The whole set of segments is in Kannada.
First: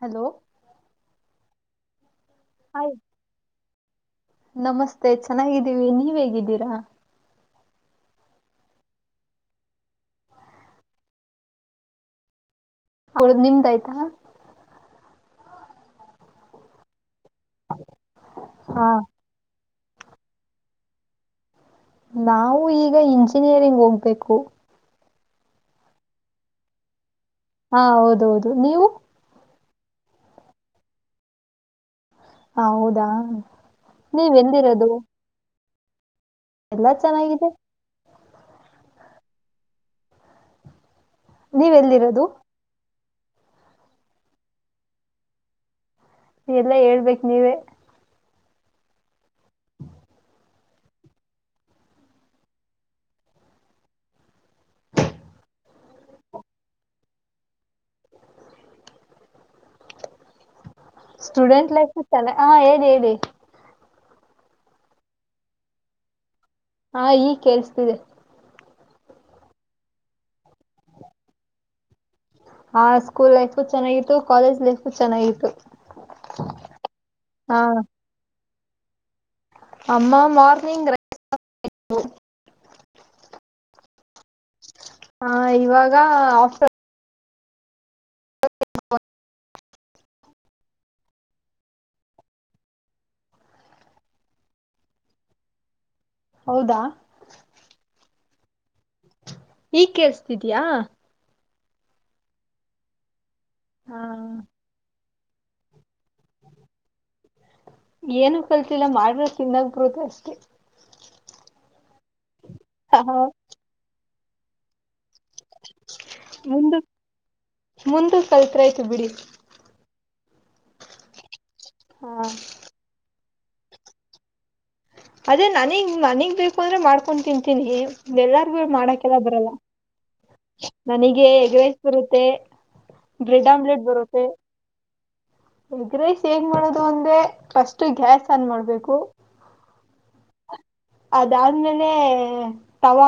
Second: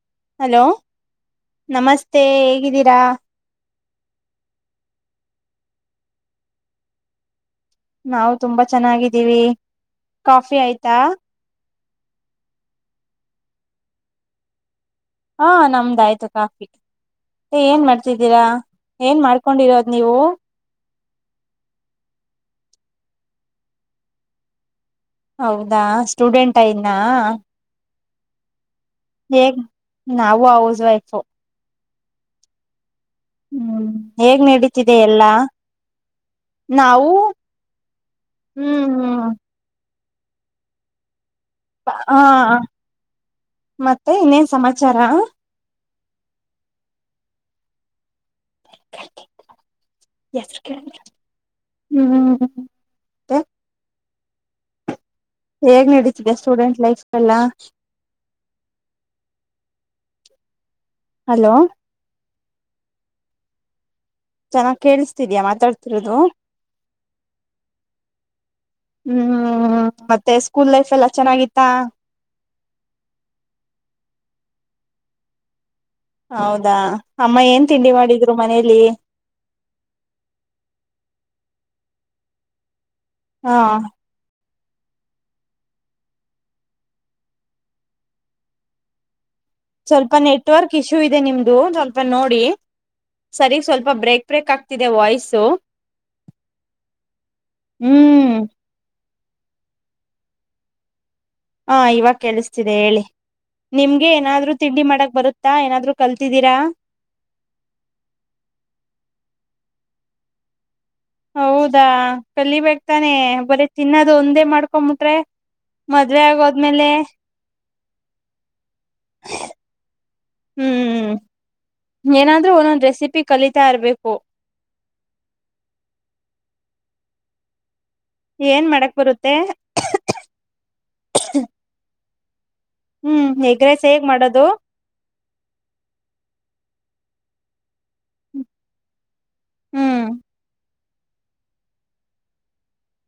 ಹಲೋ ನಮಸ್ತೆ ಮತ್ತೆ ಹಾಯ್ ಹೇಗಿದ್ದೀರಾ ನಮಸ್ತೆ ಚೆನ್ನಾಗಿದ್ದೀವಿ ನೀವ್ ಹೇಗಿದ್ದೀರಾ ನಾವು ತುಂಬಾ ಚೆನ್ನಾಗಿದ್ದೀವಿ ಕಾಫಿ ಆಯ್ತಾ ಸರಿ ನಿಮ್ದ ಆಯ್ತಾ ಹಾ ನಮ್ಮದಾಯ್ತು ಕಾಫಿ ಏನ್ ಮಾಡ್ತಿದ್ದೀರಾ ಹಾ ಏನ್ ಮಾಡ್ಕೊಂಡಿರೋ ನೀವು ನಾವು ಈಗ ಇಂಜಿನಿಯರಿಂಗ್ ಹೋಗ್ಬೇಕು ಹೌದಾ ಸ್ಟೂಡೆಂಟ್ ಇನಾ ಹ ಹೌದು ಹೌದು ನೀವು ಏನ್ ನಾವು ಹೌಸ್ ವೈಫ್ ಹೌದು ಹ್ಮ್ ಹೇಗ್ ನಡೀತಿದೆ ಎಲ್ಲಾ ಎಲ್ಲಾ ನಾವು ಚೆನ್ನಾಗಿದೆ ಹ್ಮ್ ಹ್ಮ್ ನೀವ್ ಎಲ್ಲಿರೋದು ಹಾ ಮತ್ತೆ ಇನ್ನೇನ್ ಸಮಾಚಾರ ಎಲ್ಲಾ ಹೇಳ್ಬೇಕ ನೀವೇ ಹ್ಮ್ ಹೇಗ್ ನಡೀತಿದೆ ಸ್ಟೂಡೆಂಟ್ ಲೈಫ್ ಎಲ್ಲ ಹಲೋ ಸ್ಟೂಡೆಂಟ್ ಲೈಫ್ ಇತ್ತಲ್ಲ ಹಾ ಓದು ಓದು ಚೆನ್ನಾಗ್ ಕೇಳಿಸುತಿದಿಯ ಮಾತಾಡ್ತಿರೋದು ಹಾ ಈ ಕೇೇಳಸ್ತಿದೆ ಹ್ಮ್ ಮತ್ತೆ ಸ್ಕೂಲ್ ಲೈಫ್ ಎಲ್ಲ ಚೆನ್ನಾಗಿತ್ತಾ ಹಾ ಸ್ಕೂಲ್ ಲೈಫು ಚೆನ್ನಾಗಿತ್ತು ಕಾಲೇಜ್ ಲೈಫು ಚೆನ್ನಾಗಿತ್ತು ಹೌದಾ ಅಮ್ಮ ಹಾ ಏನ್ ತಿಂಡಿ ಮಾಡಿದ್ರು ಮನೇೆಲ್ಲಿ ಅಮ್ಮ ಮಾರ್ನಿಂಗ್. ಹಾ. ಹಾ ಇವಾಗ ಆಫ. ಹ. [unintelligible] ಸ್ವಲ್ಪ ನೆಟ್ವರ್ಕ್ ಇಶ್ಯೂ ಇದೆ ನಿಮ್ದು ಸ್ವಲ್ಪ ನೋಡಿ ಸರಿಗ್ ಸ್ವಲ್ಪ ಬ್ರೇಕ್ ಬ್ರೇಕ್ ಆಗ್ತಿದೆ ವಾಯ್ಸು. ಹೌದಾ. ಹ್ಮ್ ಈಗ್ ಕೇಳ್ಸದೀಯಾ. ಹಾ ಇವಾಗ ಕೇಳಸ್ತಿದೆ ಹೇಳಿ. ನಿಮ್ಗೆ ಹಾ ಏನಾದ್ರು ತಿಂಡಿ ಮಾಡಕ್. ಬರುತ್ತಾ ಏನಾದ್ರು ಕಲ್ತಿದ್ದೀರಾ ಏನು ಕಲ್ತಿಲ್ಲ ಮಾಡ್ರ ತಿನ್ನಾಕ್ ಬರುತ್ತೆ ಅಷ್ಟೇ ಹೌದಾ ಕಲಿಬೇಕಕ್ ತಾನೆ ಹ ಬರೀ ತಿನ್ನದ ಅದು ಒಂದೇ ಮಾಡ್ಕೊಂಬಟ್ರೆ ಮುಂದ ಮುಂದ ಕಲ್ತ್ರ ಆಯ್ತು ಬಿಡಿ. ಹ್ಮ್ ಹ ಏನಾದ್ೂ ಒಂದೊಂದ್ ರೆಸಿಪಿ ಕಲಿತಾ ಇರ್ಬೇಕು ಅದೇ ನನಗ್ ನನಗ್ ಬೇಕು ಅಂದ್ರೆ ಮಾಡ್ಕೊಂಡ್ ತಿನ್ಂತೀನಿ. ಎಲ್ಲಾರ್ಗೂ ಏನ್ ಮಾಡಕ್ ಮಾಡಕಲ್ಲ ಬರುತ್ತೆ ಬರಲ್ಲ ನನಗೆ ಎಜ ವಯಸ್ರುತ್ತ. ತ್ತೆ ಹ್ಮ್ ಹೆಗ್ರಸ ಹೇಗ್ ಮಾಡೋದು. ಹೆಗ್ರೈಸ್ ಹೇಗ್ ಮಾಡದು ಅಂದ್ರೆ ಫಸ್ಟ್ ಗ್ಯಾಸ್ ಹ್ಮ್ ಆನ್ ಮಾಡ್ಬೇಕು. ಅದಾದ್ಮೇಲೆ ತವ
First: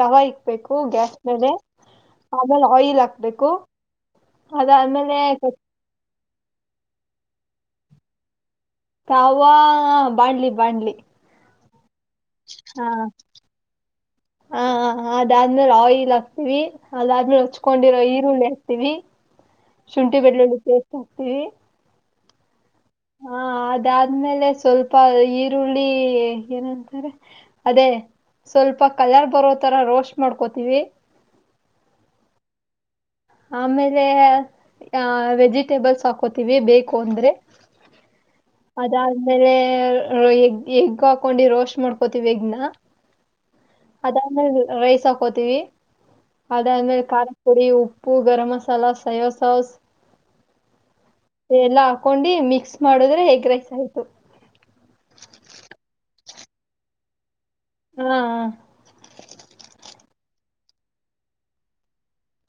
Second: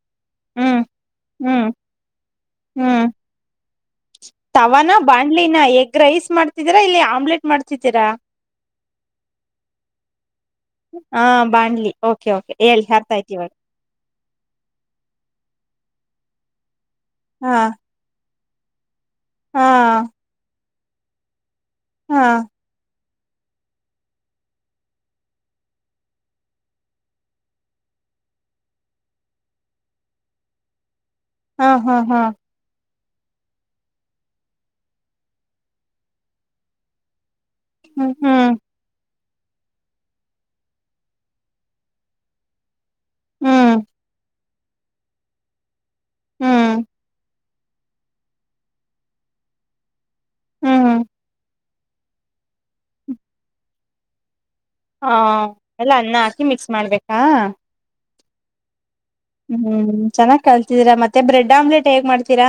ತವಾ ಇಕ್ಬೇಕು ಹ್ಮ್ ಗ್ಯಾಸ್ ಮೇಲೆ ಹ್ಮ್ ಆಮೇಲೆ ಆಯಿಲ್ ಹ್ಮ್ ಹಾಕ್ಬೇಕು ತವಾನ ಅದಾದ್ಮೇಲ ಬಾಣ್ಲಿನ ಎಗ್ ರೈಸ್ ಮಾಡ್ತಿದ್ದೀರಾ ಇಲ್ಲಿ ಆಮ್ಲೆಟ್ ಮಾಡ್ತಿದ್ದೀರಾ. ಕಾವ ಬಾ್ಲಿ. ಹಾ. ಬಡ್ಲಿ ಹಾ ಹ ಅದಾದ್ಮ ಅಹಿಲ್ ಲ ಆ್ತಿೀವಿ. ಅದಾದ್ಮೇಲೆ ಹಾ ಹೊಚ್ಕೊಂಡಿರೋ ಈರುಳ್ಳೆ. ವಿ ಹಾ ಶುಂಠಿ ಬೆಳ್ಳುಳ್ಳಿ ಪೇಸ್ಟ್ ಸಿಗ್ತೀವಿ. ಹಾ. ಹಾ ಅದಾದ್ಮೇಲೆ ಸ್ವಲ್ಪ ಈರುಳ್ಳಿ ಏನಂತಾರೆ ಅದೇ ಸ್ವಲ್ಪ ಕಲರ್ ಬರೋ ತರ ರೋಸ್ಟ್ ಮಾಡ್ಕೋತೀವಿ. ಹಾ ಹಾ ಹಾ ಆಮೇಲೆ ವೆಜಿಟೇಬಲ್ಸ್ ಹಾಕೋತೀವಿ ಬೇಕು ಅಂದ್ರೆ ಹ್ಮ ಹ್ಮ್ ಆಮೇಲೆ ಎಗ್ ಎಗ್ ಹಾಕೊಂಡು ರೋಸ್ ಮಾಡ್ಕೋತಿೀವಿ ಎಗ್ನ ಹ್ಮ್ ಅದ್ಮೇಲೆ ರೈಸ್ ಹಾಕೋತೀವಿ ಅದ ಹ್ಮ್ ಅಂದ್ಮೇಲೆ ಕ ಪುರಿ ಉಪ್ಪು ಗರಂ ಮಸಾಲಾ ಸೊಯ ಸಾಸ್ ಹ್ಮ್ ಎಲ್ಲ ಹಾಕೊಂಡಿ ಮಿಕ್ಸ್ ಮಾಡೋದ್ರೆ ಹೇಗ ರೈಸ್ ಆಯತು ಹ ಹಾ ಎಲ್ಲ ಅನ್ನ ಮಿಕ್ಸ್ ಮಾಡ್ಬೇಕಾ ಹ್ಮ ಹ್ಮ್ ಚೆನ್ನಾಗ್ ಕಲ್ತಿದ್ದೀರಾ ಮತ್ತೆ ಬ್ರೆಡ್ ಆಮ್ಲೆಟ್ ಹೇಗ್ ಮಾಡ್ತೀರಾ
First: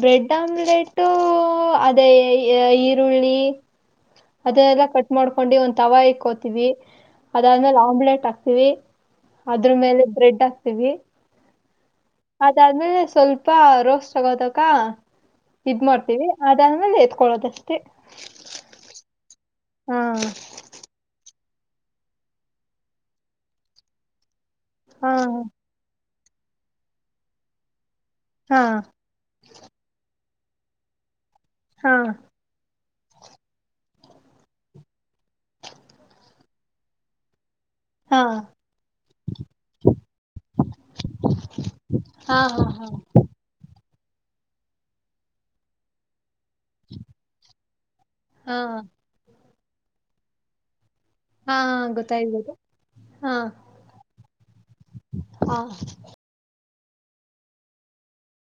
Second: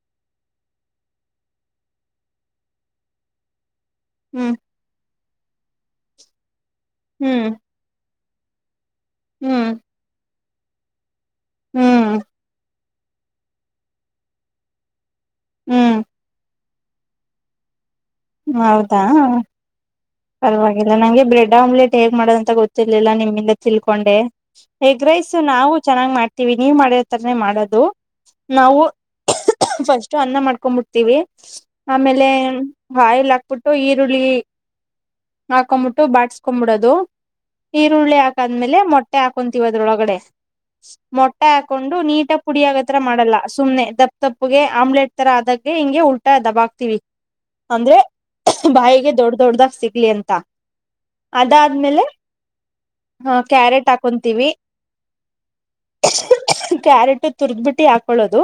ಬ್ರೆಡ್ ಆಮ್ಲೆಟ್ಟು ಅದೇ ಈರುಳ್ಳಿ ಹ್ಮ್ ಅದೆಲ್ಲ ಕಟ್ಟ ಮಾಡ್ಕೊಂಡು ಒಂದ್ ತವಾಯ ಇಕ್ಕೋತೀವಿ ಹ್ಮ್ ಅದಾದ್ಮೇಲೆ ಆಮ್ಲೆಟ್ ಆಗ್ತದೆ ಇ ಅದ್ರ ಹ್ಮ್ ಮೇಲೆ ಬ್ರೆಡ್ ಹ ಇವೂ ಹ್ಮ್ ಅದಾದ್ಮೇಲೆ ಸ್ವಲ್ಪ ರೋಸ್ಟ್ ಆಗೋತಕ ಇದು ಹ್ಮ್ ಮಾಡ್ತೀವಿ ಅ ಮನೆಲ್ಲಿ ಎತ್ಕೊಳ್ಳೋದಷ್ಟೇ ಹೌದಾ ಹಾ ಪರವಾಗಿಲ್ಲ ನಂಗೆ ಬ್ರೆಡ್ ಆಮ್ಲೆಟ್ ಹೇಗ್ ಮಾಡೋದಂತ ಗೊತ್ತಿರ್ಲಿಲ್ಲ ನಿಮ್ಮಿಂದ ತಿಳ್ಕೊಂಡೆ ಹಾ ಎಗ್ರೈಸು ನಾವು ಚೆನ್ನಾಗ್ ಮಾಡ ವಿ ನೀವ್ ಮಾಡಿತರನೇ ಮಾಡೋದು ಹಾ ನಾವು ಸ್ಟ್ ಅನ್ನ ಮಾಡ್ಕೊಂಡ್ಬಿಡ್ತೀವಿ ಹಾ ಆಮೇಲೆ ಬಾಯಲ್ ಹಾಕ್ಬಿಟ್ಟು ಈರುಳ್ಳಿ ಹಾಕೊಂಬಿಟ್ಟು ಬಾಟ್ಸ್ಕೊಬಿಡದು ಈರುಳ್ಳಿ ಹಾ ಹಾಕಾದ್ಮೇಲೆ ಮೊಟ್ಟೆ ಹಾಕೊಂತೀವಿ ಅದ್ರೊಳಗಡೆ ಮೊಟ್ಟೆ ಹಾಕೊಂಡು ನೀಟು ಹಾ ಪುಡಿ ಆಗತ್ರ ಹಾ ಮಾಡಲ್ಲ ಸುಮ್ನೆ ದಪ್ಪ ತಪ್ಪುಗೆ ಆಮ್ಲೆಟ್ ತರ ಆದಕ್ಕೆ ಹಂಗೆ ಉಲ್ ದಬ ಆಕ್ತಿವಿ ಅಂದ್ರೆ ಹಾ ಬಾಯಿಗೆ ದೊಡ್ಡ ದೊಡ್ಡ್ದ ಸಿಗ್ಲಿ ಅಂತ ಹಾ ಅದಾದ್ಮೇಲೆ ಗೊತ್ತಾಯ್ತು ಗೊತ್ತಾಯ್ತು ಹಾ ಕ್ಯಾರೆಟ್ ಹಾಕೊಂತೀವಿ ಹಾ ಕ್ಯಾರೆಟ್ ತುರ್ದ್ಬಿಟ್ಟು ಹಾಕೊಳ್ಳೋದು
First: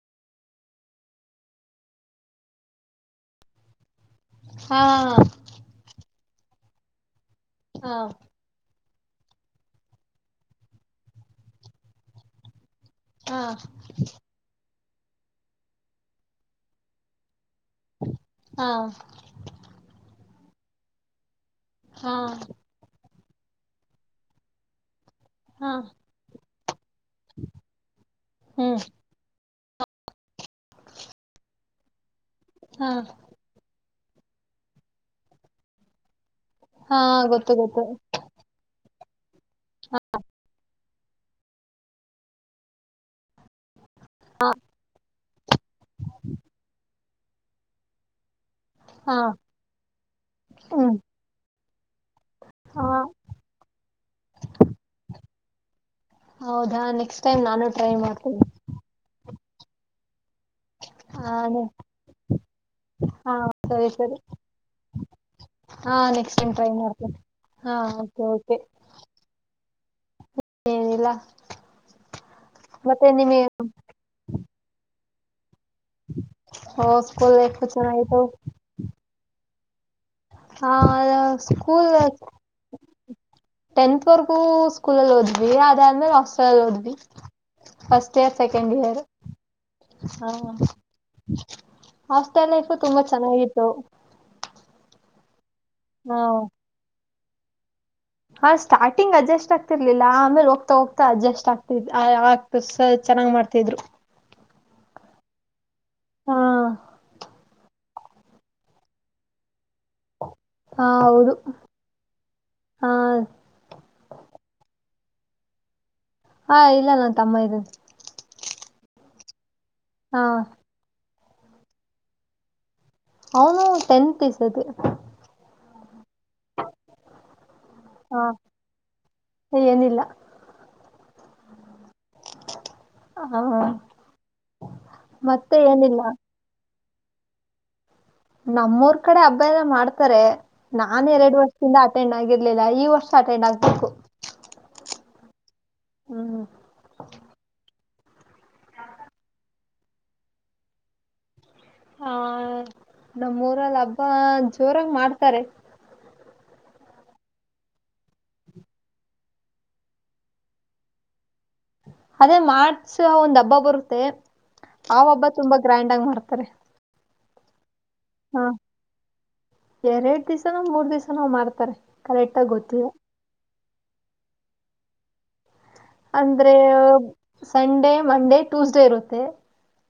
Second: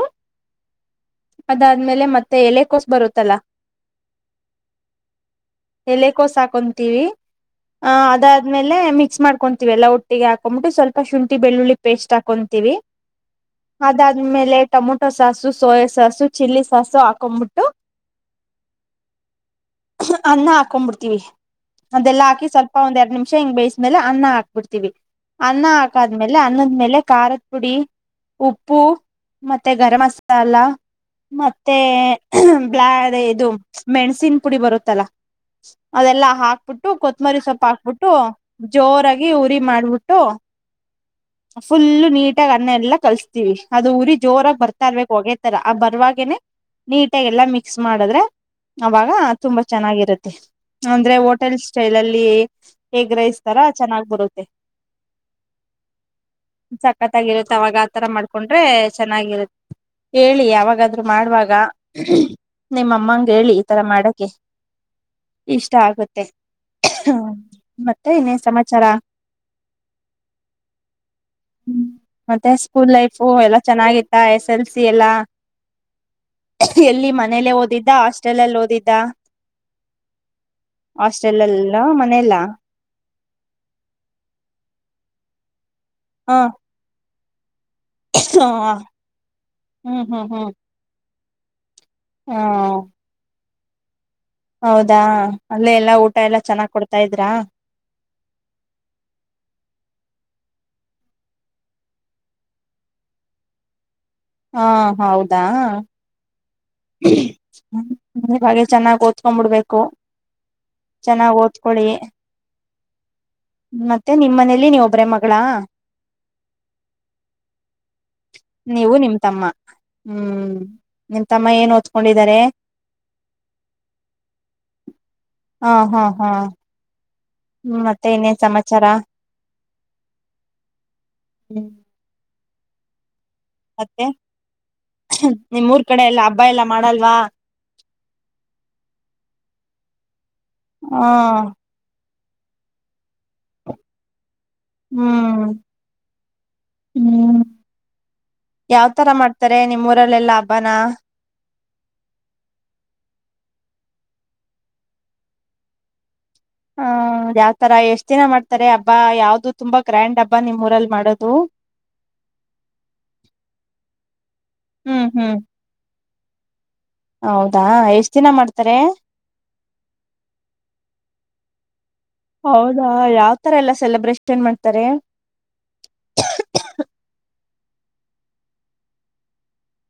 ಅದಾದ್ಮೇಲೆ ಮತ್ತೆ ಎಲೆ ಕೋಸ ಬರುತ್ತಲ್ಲ ಹಾ ಎಲೆ ಕೋಸು ಹಾಕೊಂತೀವಿ ಹ ಹಾ ಅದಾದ್ಮೇಲೆ ಮಿ ಮಿಕ್ಸ್ ಮಾಡ್ಕೊಂತೀವಿ ಎಲ್ಲ ಒಟ್ಟಿಗೆ ಹಾಕೊಂಡುಬಿಟ್ಟು ಸ್ವಲ್ಪ ಶುಂಠಿ ಬೆಳ್ಳುಳ್ಳಿ ಪೇಸ್ಟ್ ಹಾಕೊಂತೀವಿ ಹಾ ಅದಾದ್ಮೇಲೆ tomato sauce soya sauce chilli sauce ಹಾಕೊಂಡ್ಬಿಟ್ಟು ಹಾ ಅನ್ನ ಹಾಕೊಂಡ್ಬುಬಿಡ್ತೀವಿ ಹಾ ಅದೆಲ್ಲ ಹಾಕಿ ಸ್ವಲ್ಪ ಒಂದ ಎರಡ್ ನಿಮಿಷ ಚೆನ್ನ ಬೇಯಸ್ಮೇಲೆ ಅನ್ನ ಹಾಕ್ಬಿಡ್ತೀವಿ ಅನ್ನ ಹಾ ಹಾಕಾದ್ಮೇಲೆ ಅನ್ನದ್ಮೇಲೆ ಖಾರದ ಪುಡಿ ಹ್ಮ್ ಉಪ್ಪು ಮತ್ತೆ ಗರಂ ಮಸಾಲ ಮತ್ತೆ ಹ ಹಾ ಬ್ಲಾ ಇದು ಮೆಣಸಿನ ಪುಡಿ ಬರುತ್ತಲ್ಲಾ ಅದೆಲ್ಲಾ ಹಾ ಹಾಕ್ಬಿಟ್ಟು ಹಾ ಕೊತ್ಮರಿ ಗೊತ್ತು ಸೊಪ್ಪ ಗೊತ್ತು ಹಾಕ್ಬಿಟ್ಟು ಜೋರಾಗಿ ಊರಿ ಮಾಡ್ಬಿಟ್ಟು ಫುಲ್ಲು ನೀಟಾಗಿ ಅನ್ನ ಎಲ್ಲಾ ಕಲ್ಸ್ತೀವಿ ಊರಿ ಜೋರಾಗಿ ಬರ್ತಾ ಇರರ್ಬೇಕು ಹೊಗೇ ತರ ಆ ಬರುವವಾಗೆನೆ ನೀಟಾಗಿ ಎಲ್ಲಾ ಮಿಕ್ಸ್ ಮಾಡಿದ್ರೆ ಅವಾಗ ಹಾ ತುಂಬಾ ಚೆನ್ನಾಗಿರುತ್ತೆ ಹ್ಮ್ ಅಂದ್ರೆ ಓಟ [unintelligible] ಚೃಲಲ್ಲಿ ಅಲ್ಲಿ ಹಾ ಏಗ್ ರೈಸುತರ ಚೆನ್ನಾಗ್ ಬರುತ್ತೆ ಹೌದಾ ನೆಕ್ಸ್ಟ್ ಟೈಮ್ ಸಕ್ಕತ್ತಾಗಿರುತ್ತೆ ನಾನು ಅವಾಗ ಟ್ರೈ ಆತರ ಮಾಡ್ತೀನಿ ಮಾಡ್ಕೊಂಡ್ರೆ ಚೆನ್ನಾಗಿರುತ್ತೆ ಹೇಳಿ ಯಾವಾಗಾದ್ರರು ಹಾ ಮಾಡುವಾಗ ನಿಮ್ಮ ಅಮ್ಮಂಗ ಹಾ ಹೇಳಿ ಈತರ ಸರಿ ಸರಿ ಮಾಡಕೆ ಇಷ್ಟ ಹಾ ಆಗುತ್ತೆ ನೆಕ್ಸ್ಟ್ ಟೈಮ್ ಟ್ರೈ ಹ ಮಾಡ್ತೀನಿ ಹಾ ಮತ್ತೆ ಓಕೆ ಇನೇನು ಓಕೆ ಸಮಾಚಾರ ಏನಿಲ್ಲ ಹ್ಮ ಮತ್ತೆ ಸ್ಕೂಲ್ ಮತ್ತೆ ಲೈಫು ನಿಮಗೆ ಎಲ್ಲ ಚೆನ್ನಾಗಿತ್ತ ಎಸ್ ಎಲ್ ಸಿ ಎಲ್ಲಾ ಎಲ್ಲಿ ಸ್ಕೂಲ್ ಮನೇಲ್ಲೇ ಲೈಫ್ ಓದಿದ್ದ ಚೆನ್ನಾಗಿತ್ತು ಹಾಸ್ಟೆಲ್ಲ್ಲಿ ಓದಿದ್ದ ಹಾ ಹಾಸ್ಟ್ರೇಲ್ ಯಲ್ಲಿನ ಸ್ಕೂಲ್ ಮನೆಲ್ಲ ಟೆಂತ್ ವರೆಗೂ ಸ್ಕೂಲಲ್ಲಿ ಓದಿದಿವಾ ಬೆಂಗಳೂರು ಹ ರಸೋಯ ಓದಿದ್ದೀವಿ ಫಸ್ಟ್ ಇಯರ್ ಸೆಕೆಂಡ್ ಇಯರ್ ಹ್ಮ್ ಹ್ಮ್ ಹ ಹ್ಮ್ [inaudible] ಹ ಹಾಸ್ಟೆಲ್ ಲೈಫ್ ತುಂಬಾ ಚೆನ್ನಾಗಿತ್ತು ಸರಿ ಹೌದಾ ಅಲ್ಲ ಎಲ್ಲ ಊಟ ಎಲ್ಲ ಚೆನ್ನಾಗ್ ಕೊಡ್ತಾ ಅ ಹಾ ಸ್ಟಾರ್ಟಿಂಗ್ ಅಡ್ಜಸ್ಟ್ ಆಗ್ತಿರ್ಲಿಲ್ಲ ಆಮೇಲೆ ಹೋಗ್ತಾ ಹೋಗ್ತಾ ಅಡ್ಜಸ್ಟ್ ಆಗ್ತ ಆತ ಚೆನ್ನಾಗ್ ಮಾಡ್ತಿದ್ರು ಹಾ ಹೌದಾ ಹಾ ಹಾಗೆ ಚೆನ್ನಾಗಿ ಓದ್ಕೋ ಬಿಡ್ಬೇಕು ಹಾ ಹಲೋ ಹೌದು ಚೆನ್ನಾಗಿ ಓದ್ಕೊಳ್ಳಿ ಹ ಮತ್ತೆ ನಿಮ್ಮ್ ಮನೆಲಿ ನೀವು ಒಬ್ಬರೇ ಮಕ್ಳ ಳಾ ಹಾ ಇಲ್ಲ ನನ್ನ ತಮ್ಮ ಇದನೇ ನೀವು ನಿಮ್ ತಮ್ಮ ಹ್ಮ್ ನಿಮ್ ತಮ್ಮ ಏನ್ ಓದ್ಕೊಂಡಿದ್ದಾರೆ ಅವನು ಟೆಂತ್ ಈ ಸತಿ ಹಾ ಹಾ ಹಾ ಹ್ಮ್ ಮತ್ತೆ ಹಾ ಇನೇನ್ ಸಮಾಚಾರ ಏನಿಲ್ಲ ಹ್ಮ್ ಹ ಮತ್ತೆ ಮತ್ತೆ ನಿಮ್ಮೂರ್ ಏನಿಲ್ಲ ಕಡೆ ಎಲ್ಲ ಹಬ್ಬ ಎಲ್ಲ ಮಾಡಲ್ವಾ ನಮ್ಮೂರ್ ಕಡೆ ಹಬ್ಬ ಎಲ್ಲ ಮಾಡ್ತಾರೆ ಹ ನಾನ್ ಎರಡು ವರ್ಷದಿಂದ ಆ ಅಟೆಂಡ್ ಆಗಿರ್ಲಿಲ್ಲ ಈ ವರ್ಷ ಅಟೆಂಡ್ ಆಗ್ಬೇಕು ಹ್ಮ್ ಹ್ಮ್ ಹ ಯಾವ್ತರ ಮಾಡ್ತಾರೆ ನಿಮ್ಮೂರಲ್ಲೆಲ್ಲಾ ಹಬ್ಬನ ಹಾ ನಮ್ಮೂರಲ್ಲಿ ಹಬ್ಬ ಜೋರಾಗು ಮಾಡ್ತಾರೆ ಹ ಯಾವ್ತರ ಎಷ್ಟ್ ದಿನ ಮಾಡ್ತಾರೆ ಹಬ್ಬಾ ಯಾವ್ದು ತುಂಬಾ ಗ್ರ್ಯಾಂಡ್ ಹಬ್ಬ ನಿಮ್ಮ ಊರಲ್ಲಿ ಮಾಡೋದು ಅದೇ ಮಾರ್ಚ್ ಒಂದ್ ಹಬ್ಬ ಬರುತ್ತೆ ಆ ಹ್ಮ್ ಹಬ್ಬ ಹ್ಮ್ ತುಂಬಾ ಗ್ರ್ಯಾಂಡ್ ಆಗಿ ಮಾಡ್ತ ತಾರೆ ಹೌದಾ ಎಷ್ಟ್ ದಿನ ಹಾ ಮಾಡ್ತಾರೆ ಎರಡ್ ದಿವ್ಸನೋ ಮೂರ್ ದಿವ್ಸನೋ ಮಾಡ್ತ ರೆ ಹೌದಾ ಯಾವ್ ತರ ಎಲ್ಲಾ ಸೆಲೆಬ್ರೇಷನ್ ಏನ್ ಮಾಡ್ತಾರೆ ಅಂದ್ರೆ ಸಂಡೇ ಮಂಡೇ ಟ್ಯೂಸ್ಡೇ ಇರುತ್ತೆ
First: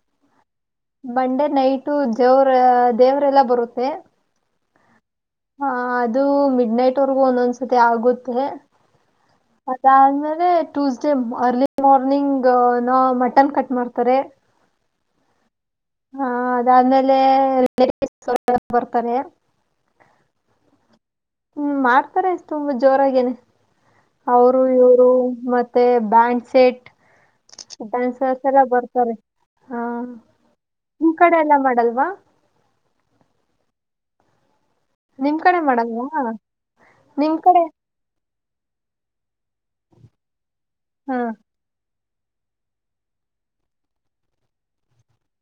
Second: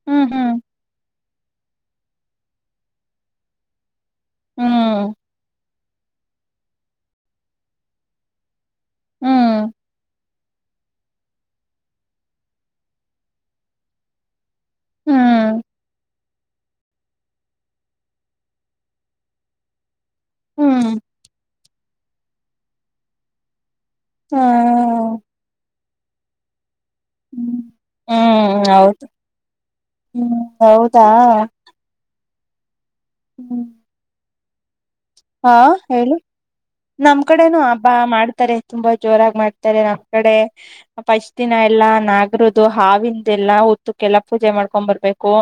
ಹ್ಮ್ ಹ್ಮ್ ಮಂಡೇ ನೈಟು ದೇವರು ದೇವರೆಲ್ಲಾ ಬರುತ್ತೆ ಹ್ಮ್ ಹಾ ಅದು ಮಿಡ್ ನೈಟುವರೆಗೂ ಒಂದೊಂದ್ಸತಿ ಆಗುತ್ತೆ ಹ್ಮ್ ಅದಾದ್ಮೇಲೆ Tuesday early morning no mutton cut ಮಾಡ್ತಾರೆ ಹ್ಮ್ ಹಾ ಅದಾದ್ಮೇಲೆ ಸ್ವಲ್ಪ ಹೊತ್ತು ಬರ್ತಾರೆ ಹ್ಮ್ ಹ್ಮ ಮಾಡ್ತಾರೆ ತುಂಬಾ ಜೋರಾಗೇನೆ ಹ ಅವರು ಇವರು ಮತ್ತೆ ಮತ್ತೆ ಬ್ಯಾಂಡ್ ಸೆಟ್ ಹ್ಮ್ ಡ್ಯಾನ್ ಸರ್ಕಲ್ ಹ್ಮ್ ಆಗೆ ಹೌದು ಬರ್ತಾರೆ ಹಾ ಹ್ಮ್ ಹೌದಾ ನಿಮ್ ಕಡೆ ಎಲ್ಲಾ ಮಾಡಲ್ವಾ ಹ್ಮ್ ನಿಮ್ ಹಾ ಕಡೆ ಮಾಡಲ್ವಾ ಹೇಳು ನಮ್ಮ ನಿಮ್ ಕಡೆನು ಕಡೆ ಹಬ್ಬಮಾಡ ತಾರೆ ತುಂಬಾ ಜೋರಾಗಿ ಮಾಡ್ತಾರೆ ನಮ್ಮ್ ಕಡೆ ಹಾ ಫಸ್ಟ್ ದಿನ ಎಲ್ಲಾ ನಾಗನಾಗ ರುತು ಹಾವಿಂದೆಲ್ಲಾ ಹುತ್ತಕ್ಕೆಲ್ಲಾ ಪೂಜೆ ಮಾಡ್ಕೊಂಡ್ ಬರರ್ಬೇಕು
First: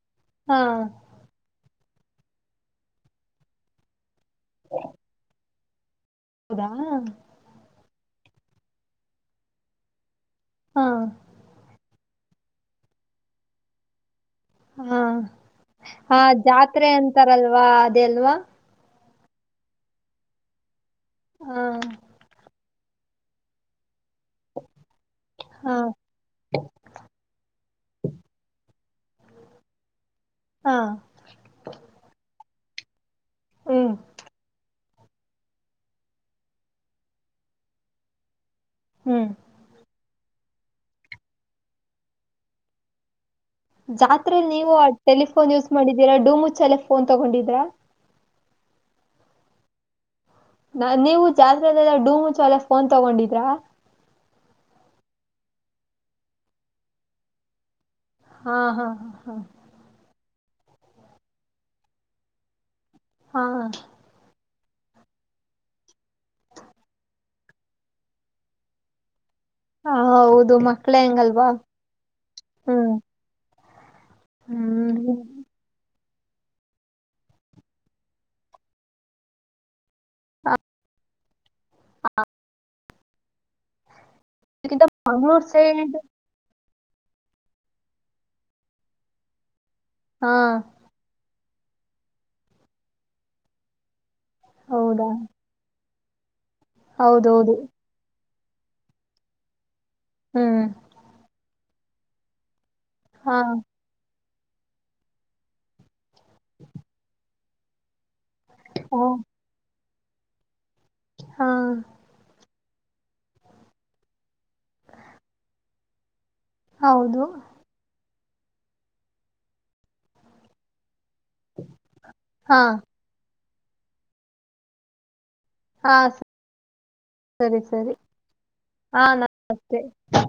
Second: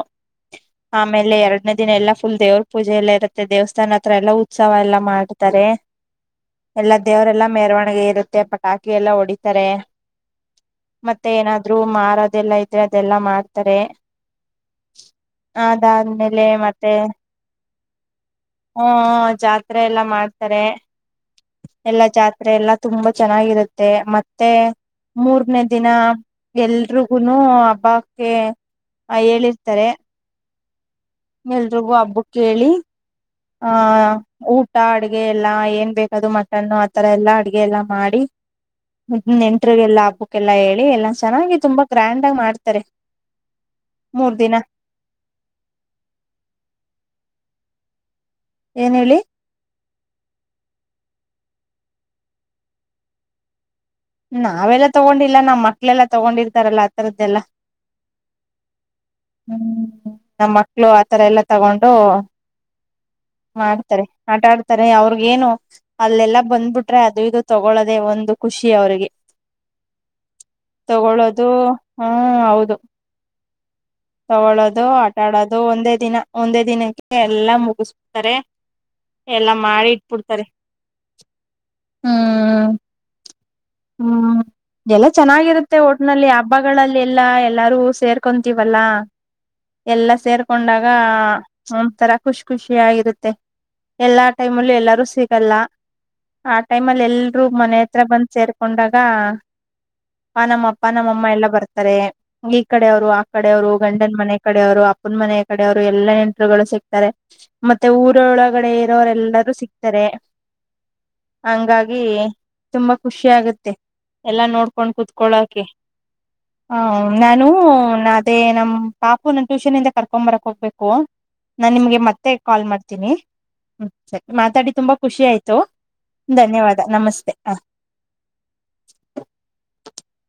ಹಾ ಆಮೇಲೆ ಎರಡು ದಿನ ಎಲ್ಲ ಫುಲ್ ದೇವ್ರ ಪೂಜೆ ಎಲ್ಲ ಇರುತ್ತೆ ದೇವಸ್ಥಾನ ಹತ್ರ ಎಲ್ಲ ಹೌದಾ ಎಲ್ಲಾ ದೇವರೆಲ್ಲಾ ಮೆರವಣಿಗೆ ಇರುತ್ತೆ ಪಟಾಕಿ ಎಲ್ಲ ಹೊಡಿತಾರೆ ಹಾ ಮತ್ತೆ ಏನಾದ್ರು ಅದೆಲ್ಲಾ ಇದ್ರೆ ಅದೆಲ್ಲಾ ಮಾಡ್ತಾರೆ ಹಾ ಹಾ ಅದಾದ್ಮೇಲೆ ಜಾತ್ರೆ ಮತ್ತೆ ಅಂತಾರಲ್ವಾ ಅದೆ ಅಲ್ವಾ ಹ್ಮ ಜಾತ್ರೆ ಎಲ್ಲಾ ಮಾಡ್ತಾರೆ ಹಾ ಎಲ್ಲಾ ಜಾತ್ರೆ ಎಲ್ಲ ತುಂಬಾ ಚೆನ್ನಾಗಿರುತ್ತೆ ಮತ್ತೆ ಮೂರನೇ ಹಾ ದಿನ ಎಲ್ರಿಗೂನು ಓಕ್ಕೆ ಹೇಳಿರ್ತಾರೆ ಹಾ ಎಲ್ರಿಗೂ ಹಬ್ಬ ಹೇಳಿ ಹಾ ಹ್ಮ್ ಊ ಅಡ್ಗೆ ಎಲ್ಲಾ ಏನ್ ಬೇಕದು ಮಟನ್ನು ಆತರ ಎಲ್ಲಾ ಅಡ್ಗೆ ಎಲ್ಲಾ ಮಾಡಿ ಹ್ಮ್ ನೆಂಟ್ರಿಗೆಲ್ಲ ಹಾಕ್ಬೇಕು ಎಲ್ಲಾ ಹೇಳಿ ಎಲ್ಲಾ ಚೆನ್ನಾಗಿ ತುಂಬಾ ಗ್ರ್ಯಾಂಡ್ ಆಗಿ ಮಾಡ್ತಾರೆ ಮೂರ್ ಜಾತ್ರೆ ದಿನ ನೀವು ಟೆಲಿಫೋನ್ ಯೂಸ್ ಮಾಡಿದ್ದೀರಾ ಡೂಮು ಚಲೆ ಫೋನ್ ತಗೊಂಡಿದ್ದೀ ಹಲೋ ಏನು ಹೇಳಿ ನಾ ನೀವು ಜಾತ್ರೆಲ್ಲೆಲ್ಲ ಡೂ ಮುುಚುಲ್ಲೆ ಫೋನ್ ತಗೊಂಡಿದ್ರಾ ನಾವೆಲ್ಲಾ ತಗೊಂಡಿಲ್ಲ ನಮ್ಮ್ ಮಕ್ಳೆಲ್ಲಾ ತಗೊಂಡಿರ್ತಾರಲ್ಲಾ ಆಥರದ್ದೆಲ್ಲಾ ಹಾ ಹಾ ಹಾ ಹಾ ನಮ್ಮ ಮಕ್ಳು ಆತರ ಎಲ್ಲಾ ತಗೊಂಡು ಹಾ ಹಾ ಮಾಡ್ತಾರೆ ಆಟ ಆಡ್ ತರೇ ಅವ್ರಗೇನು ಅಲ್ಲೆಲ್ಲಾ ಬಂದ್ಬಿಟ್ರೆ ಅದು ಇದು ತಗೊಳ್ಳದೆೇ ಒಂದು ಖುಷಿ ತಿ ಅವರಿಗೆ ಹಾ, ಹೌದು ಮಕ್ಳೇ ಹಂಗಲ್ವಾ ತಗೊಳ್ಳೋದು ಹ್ಮ ಹೌದು ಹ್ಮ್ ತಗೊಳ್ಳೋದು ಹ್ಮ್ ಆಟಾಡೋದು ಒಂದೇ ದಿನ ಒಂದೇ ದಿನಕ್ಕೆ ಎಲ್ಲಾ ಮುಗಿಸು ಬಿಡ್ತಾರೆ ಎಲ್ಲಾ ಮಾಡಿ ಕೊಡ್ತಾರೆ ಹಾ ಹ್ಮ್ ಎಲ್ಲ ಮಂಗ್ಳೂರ್ ಚೆನ್ನಾಗಿರುತ್ತೆ ಓಟ್ನಲ್ಲಿ ಹಬ್ಬಗಳಲ್ಲೆಲ್ಲಾ ಎಲ್ಲಾರು ಸೇರ್ಕೊಂತೀವಲ್ಲ ಎಲ್ಲ ಹಾ ಸೇರ್ಕೊಂಡಾಗ ಒ್ಥರಾ ಖುಷ್ ಖುಷಿಯಗಿರುತ್ತೆ ಎಲ್ಲಾ ಟೈಮ್ಲ್ಲಿ ಎಲ್ಲಾರೂ ಹೌದಾ ಸಿಗಲ್ಲ ಆ ಟೈಮ್ ಅಲ್ಲಿ ಎಲ್ರುೂ ಹೌದೌದು ಮನೆ ಹತ್ರ ಬಂದ ಸೇರಿಕೊಂಡಾಗ ಹಾ ಹ್ಮ್ ನಮ್ಮ ಅಪ್ಪ ನಮ್ಮ ಅಮ್ಮ ಎಲ್ಲಾ ಬರ್ತಾರೆ ತರೆ ನ ಈ ಕಡೆ ಅವರು ಆ ಹಾ ಕಡೆ ಅವ್ರು ಗಂಡನ ಮನೆ ಕಡವ್ರು ಅಪ್ಪನ ಮನೆಯ ಕಡೆಯವ್ರು ಎಲ್ಲಾ ಇಂಟರುಗಳು ಸಿಕ್ತಾರೆ ಮತ್ತೆ ಊರು ಹೋಳಗಡೆ ಹಾ ಇರೋರೆಲ್ಲರೂ ಸಿಕ್ಕ ಸರೆ ಹಾ ಹಂಗಾಗಿ ತುಂಬ ಖುಷಿ ಆಗತ್ತೆ ಎಲ್ಲಾ ನೋಡ್ಕೊಂಡ್ ಕುೂತ್ಕೊಳಕೆ ಹ ಹೌದು ನಾನು ನ ಮತ್ತೆ ನಮ್ಮ್ ಪಾಪು ನನ್ ಟ್ಯೂಷನ್ ಇಂದ ಕರ್ಕೊಂಡ್ ಬರಕ್ ಹೋಗ್ಬೇಕು ನಾನ್ ನಿಮ್ಗೆ ಮತ್ತೆ ಹಾ ಕಾಲ್ ಮಾಡ್ತೀನಿ ಹ್ಮ ಸರಿ ಮಾತಾಡಿ ತುಂಬಾ ಖುಷಿ ಆಯ್ತು ಹಾ ಧನ್ಯವಾದ ನಮಸ್ತೆ ಹ ಸರಿ ಸರಿ ಹಾ ನ ಓಕೆ ಹಾ